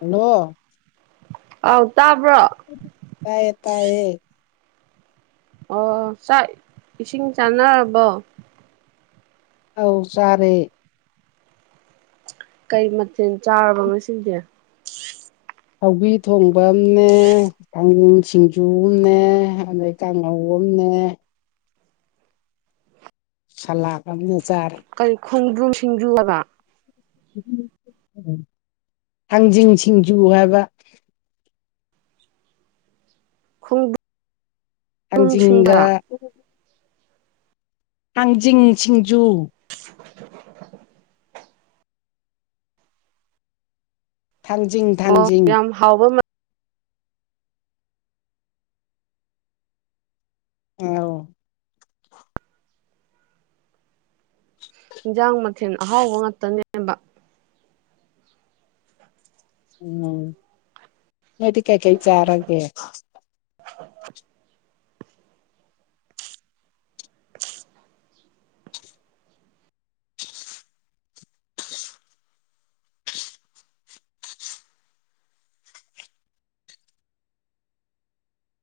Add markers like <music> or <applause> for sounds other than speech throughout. hello ꯑꯧ ꯇꯥꯕ꯭ꯔꯣ ꯇꯥꯏꯌꯦ ꯇꯥꯏꯌꯦ ꯑꯣ ꯆꯥꯛ ꯏꯁꯤꯡ ꯆꯥꯟꯅꯔꯕꯣ ꯑꯧ ꯆꯥꯔꯦ ꯀꯩ ꯃꯊꯦꯜ ꯆꯥꯔꯕ ꯉꯁꯤꯗꯤ ꯁꯧꯒ꯭ꯔꯤ ꯊꯣꯡꯕ ꯑꯝꯅꯦ ꯊꯥꯡꯖꯤꯡ ꯁꯤꯡꯖꯨ ꯑꯝꯅꯦ ꯑꯗꯒꯤ ꯀꯥꯡꯍꯧ ꯑꯝꯅꯦ ꯁꯂꯥꯛ ꯑꯝꯅꯦ ꯆꯥꯔꯦ ꯀꯔꯤ ꯈꯣꯡꯗ꯭ꯔꯨꯝ ꯁꯤꯡꯖꯨ ꯍꯥꯏꯕ ꯊꯥꯡꯖꯤꯡ ꯁꯤꯡꯖꯨ ꯍꯥꯏꯕ ꯈꯣꯡꯗ꯭ꯔꯨꯝ ꯊꯥꯡꯖꯤꯡꯒ ꯁꯤꯡꯕ ꯊꯥꯡꯖꯤꯡ ꯁꯤꯡꯖꯨ <inaudible> ꯊꯥꯡꯖꯤꯡ ꯑꯣ ꯊꯥꯡꯖꯤꯡ ꯌꯥꯝ ꯍꯥꯎꯕ ꯃ <unintelligible> ꯍꯤꯟꯖꯥꯡ ꯃꯊꯦꯟ ꯑꯍꯥꯎꯕ ꯉꯥꯛꯇꯅꯦꯕ ꯎꯝ ꯅꯣꯏꯗꯤ ꯀꯩ ꯀꯩ ꯆꯥꯔꯒꯦ <inaudible>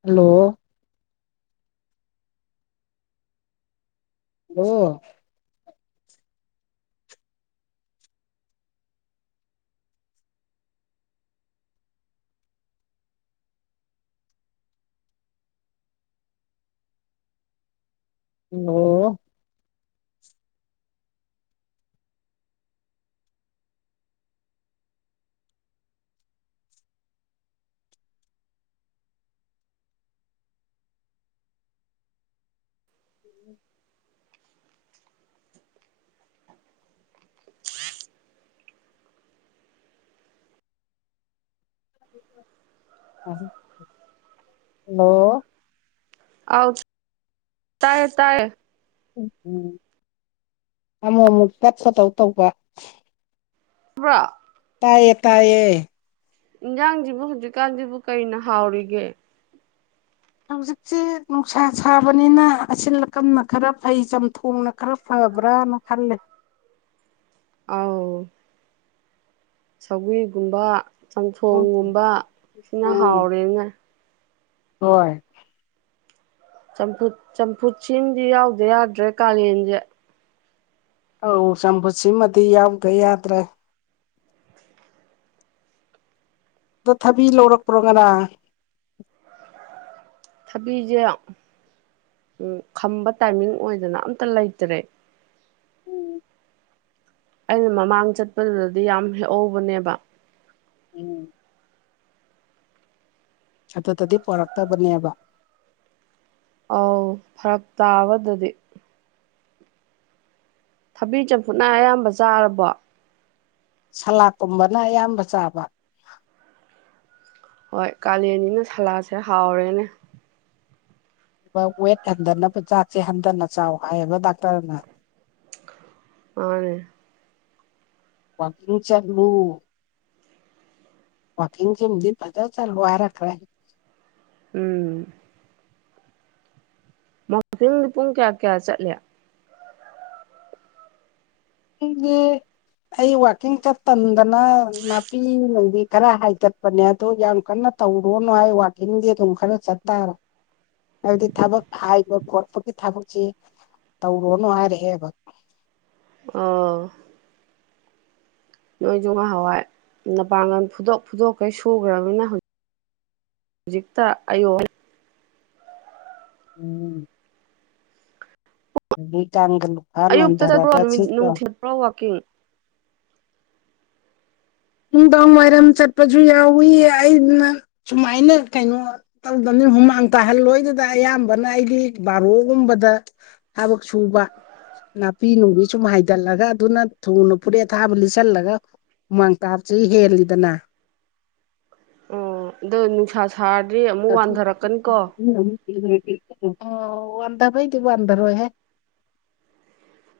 ꯍꯜꯂꯣ ꯍꯂꯣ ꯍꯜꯂꯣ <unintelligible> ꯍꯜꯂꯣ ꯑꯥꯎ ꯇꯥꯏꯌꯦ ꯇꯥꯏꯌꯦ ꯎꯝ ꯎꯝ ꯑꯃꯨꯛ ꯑꯃꯨꯛ ꯇꯠꯄꯗꯧ ꯇꯧꯕ <unintelligible> ꯇꯥꯏꯌꯦ ꯇꯥꯏꯌꯦ ꯏꯟꯁꯥꯡꯁꯤꯕꯨ ꯍꯧꯖꯤꯛꯀꯥꯟꯁꯤꯕꯨ ꯀꯩꯅ ꯍꯥꯎꯔꯤꯒꯦ ꯍꯧꯖꯤꯛꯁꯦ ꯅꯨꯡꯁꯥ ꯁꯥꯕꯅꯤꯅ ꯑꯁꯤꯜ ꯑꯀꯝꯅ ꯈꯔ ꯐꯩ ꯆꯝꯊꯣꯡꯅ ꯈꯔ ꯐꯕꯔꯅ ꯈꯜꯂꯦ ꯑꯥꯎ ꯁꯧꯒ꯭ꯔꯤꯒꯨꯝꯕ ꯎꯝ ꯆꯝꯊꯣꯡꯒꯨꯝꯕ ꯁꯤꯅ ꯎꯝ ꯍꯥꯎꯔꯦꯅꯦ ꯍꯣꯏ ꯆꯝꯐꯨꯠ ꯆꯝꯐꯨꯠ ꯁꯤꯝꯗꯤ ꯌꯥꯎꯗ ꯌꯥꯗ꯭ꯔꯦ ꯀꯥꯂꯦꯟꯁꯦ ꯑꯧ ꯆꯝꯐꯨꯠꯁꯤꯃꯗꯤ ꯌꯥꯎꯗ ꯌꯥꯗ꯭ꯔꯦ ꯑꯗꯣ ꯊꯥꯕꯤ ꯂꯧꯔꯛꯄ꯭ꯔꯣ ꯉꯔꯥꯡ ꯊꯕꯤꯖꯦ ꯈꯝꯕ ꯇꯥꯏꯃꯤꯡ ꯑꯣꯏꯗꯅ ꯑꯝꯇ ꯂꯩꯇ꯭ꯔꯦ ꯑꯩꯅ ꯃꯃꯥꯡ ꯆꯠꯄꯗꯨꯗꯗꯤ ꯌꯥꯝ ꯍꯦꯛꯍꯧꯕꯅꯦꯕ <unintelligible> ꯑꯗꯨꯗꯗꯤ ꯄꯣꯔꯛꯇꯕꯅꯦꯕ ꯑꯧ ꯐꯔꯛ ꯇꯥꯕ ꯑꯗꯗꯤ ꯊꯕꯤ ꯆꯝꯐꯨꯠꯅ ꯑꯌꯥꯝꯕ ꯆꯥꯔꯕꯣ ꯁꯂꯥꯛꯀꯨꯝꯕꯅ ꯑꯌꯥꯝꯕ ꯆꯥꯕ ꯍꯣꯏ ꯀꯥꯂꯦꯟꯅꯤꯅ ꯁꯂꯥꯛꯁꯦ ꯍꯥꯎꯔꯦꯅꯦ ꯋꯦꯇ ꯍꯟꯊꯅꯕ ꯆꯥꯛꯁꯦ ꯍꯟꯊꯅ ꯆꯥꯎ ꯍꯥꯏꯌꯦꯕ ꯗꯥꯛꯇꯔꯅ ꯃꯅꯦ ꯋꯥꯀꯤꯡ ꯆꯠꯂꯨ ꯋꯥꯀꯤꯡ ꯁꯤꯃꯗꯤ ꯐꯖꯅ ꯆꯠꯂꯨ ꯍꯥꯏꯔꯛꯈꯔꯦ ꯎꯝ ꯋꯥꯀꯤꯡꯗꯤ ꯄꯨꯡ ꯀꯌꯥ ꯀꯌꯥ ꯆꯠꯂꯤ ꯑꯩꯗꯤ ꯑꯩ ꯋꯥꯛꯀꯤꯡ ꯆꯠ ꯇꯟꯗꯅ ꯅꯥꯄꯤꯅꯨꯡꯕꯤ ꯈꯔ ꯍꯥꯏꯗꯠꯄꯅꯦ ꯑꯗꯣ ꯌꯥꯝ ꯀꯟꯅ ꯇꯧꯔꯣꯅꯨ ꯍꯥꯏ ꯋꯥꯀꯤꯡꯗꯤ ꯑꯗꯨꯝ ꯈꯔ ꯆꯠꯇꯥꯔꯦ ꯍꯥꯏꯕꯗꯤ ꯊꯕꯛ ꯍꯥꯏꯕ ꯈꯣꯠꯄꯒꯤ ꯊꯕꯛꯁꯤ ꯇꯧꯔꯣꯅꯨ ꯍꯥꯏꯔꯛꯑꯦꯕ ꯑꯥ ꯅꯣꯏꯁꯨ ꯉꯍꯥꯟꯋꯥꯏ ꯅꯄꯥꯡꯒꯜ ꯐꯨꯗꯣꯛ ꯐꯨꯗꯣꯛꯈꯩ ꯁꯨꯒꯔꯕꯅꯤꯅ ꯍꯧꯖꯤꯛ ꯍꯧꯖꯤꯛꯇ ꯑꯌꯣ ꯍꯥꯏꯔ <unintelligible> ꯑꯌꯨꯛꯇ ꯆꯠꯄ꯭ꯔꯣ ꯅꯣꯟꯊꯔꯒ ꯁꯤꯠꯂꯣ ꯅꯨꯡꯊꯤꯜꯄ꯭ꯔꯣ ꯋꯥꯛꯀꯤꯡ ꯅꯨꯡꯗꯥꯡ ꯋꯥꯏꯔꯝ ꯆꯠꯄꯖꯨ ꯌꯥꯎꯏ ꯑꯩꯅ ꯁꯨꯃꯥꯏꯅ ꯀꯩꯅꯣ ꯇꯧꯗꯝꯅꯤ ꯍꯨꯃꯥꯡ ꯇꯥꯍꯜꯂꯣꯏꯗꯨꯗ ꯑꯌꯥꯝꯕꯅ ꯑꯩꯗꯤ ꯕꯥꯔꯣꯒꯨꯝꯕꯗ ꯊꯥꯕꯛ ꯁꯨꯕ ꯅꯥꯄꯤ ꯅꯨꯡꯕꯤ ꯁꯨꯝ ꯍꯥꯏꯗꯠꯂꯒ ꯑꯗꯨꯅ ꯊꯨꯅ ꯐꯨꯔꯤꯠ ꯑꯊꯥꯕ ꯂꯤꯠꯁꯜꯂꯒ ꯍꯨꯃꯥꯡ ꯀꯥꯞꯆꯤ ꯍꯦꯜꯂꯤꯗꯅ ꯑꯣ ꯗꯣ ꯅꯨꯡꯁꯥ ꯁꯥꯔꯗꯤ ꯑꯃꯨꯛ ꯋꯥꯟꯊꯔꯛꯀꯅꯤ ꯀꯣ ꯑꯣ ꯋꯥꯟꯙꯕꯩꯗꯤ ꯋꯥꯟꯙꯔꯣꯏꯍꯦ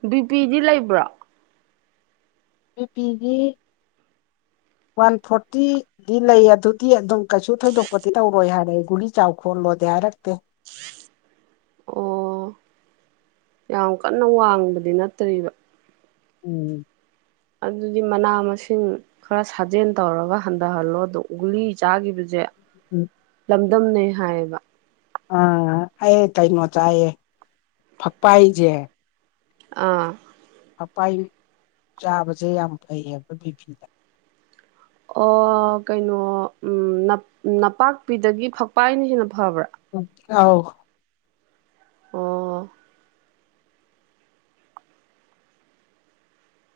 ꯕꯤ ꯄꯤꯗꯤ ꯂꯩꯕ꯭ꯔꯣ ꯕꯤ ꯄꯤꯗꯤ ꯋꯥꯟ ꯐꯣꯔꯇꯤ ꯗꯤ ꯂꯩ ꯑꯗꯨꯗꯤ ꯑꯗꯨꯝ ꯀꯩꯁꯨ ꯊꯣꯏꯗꯣꯛꯄꯗꯤ ꯇꯧꯔꯣꯏ ꯍꯥꯏꯔꯦ ꯒꯨꯂꯤ ꯆꯥꯎ ꯈꯣꯠꯂꯣꯗꯤ ꯍꯥꯏꯔꯛꯇꯦ ꯑꯣ ꯌꯥꯝ ꯀꯟꯅ ꯋꯥꯡꯕꯗꯤ ꯅꯠꯇ꯭ꯔꯤꯕ ꯎꯝ ꯑꯗꯨꯗꯤ ꯃꯅꯥ ꯃꯁꯤꯡ ꯈꯔ ꯁꯥꯖꯦꯟ ꯇꯧꯔꯒ ꯍꯟꯗꯍꯜꯂꯣ ꯗꯣ ꯒꯨꯂꯤ ꯆꯥꯒꯤꯕꯖꯦ ꯎꯝ ꯂꯝꯗꯝꯅꯩ ꯍꯥꯏꯌꯦꯕ ꯑꯥ ꯑꯩ ꯀꯩꯅꯣ ꯆꯥꯏꯌꯦ ꯐꯛꯄꯥꯏꯖꯦ ꯑꯥ ꯐꯛꯄꯥꯏ ꯆꯥꯕꯁꯦ ꯌꯥꯝ ꯐꯩꯌꯦ ꯈꯣꯏ ꯕꯤꯄꯤꯗ ꯑꯣ ꯀꯩꯅꯣ ꯎꯝ ꯅꯞ ꯅꯄꯥꯛꯄꯤꯗꯒꯤ ꯐꯛꯄꯥꯏꯅ ꯍꯦꯟꯅ ꯐꯕ꯭ꯔꯥ ꯑꯥꯎ ꯑꯣ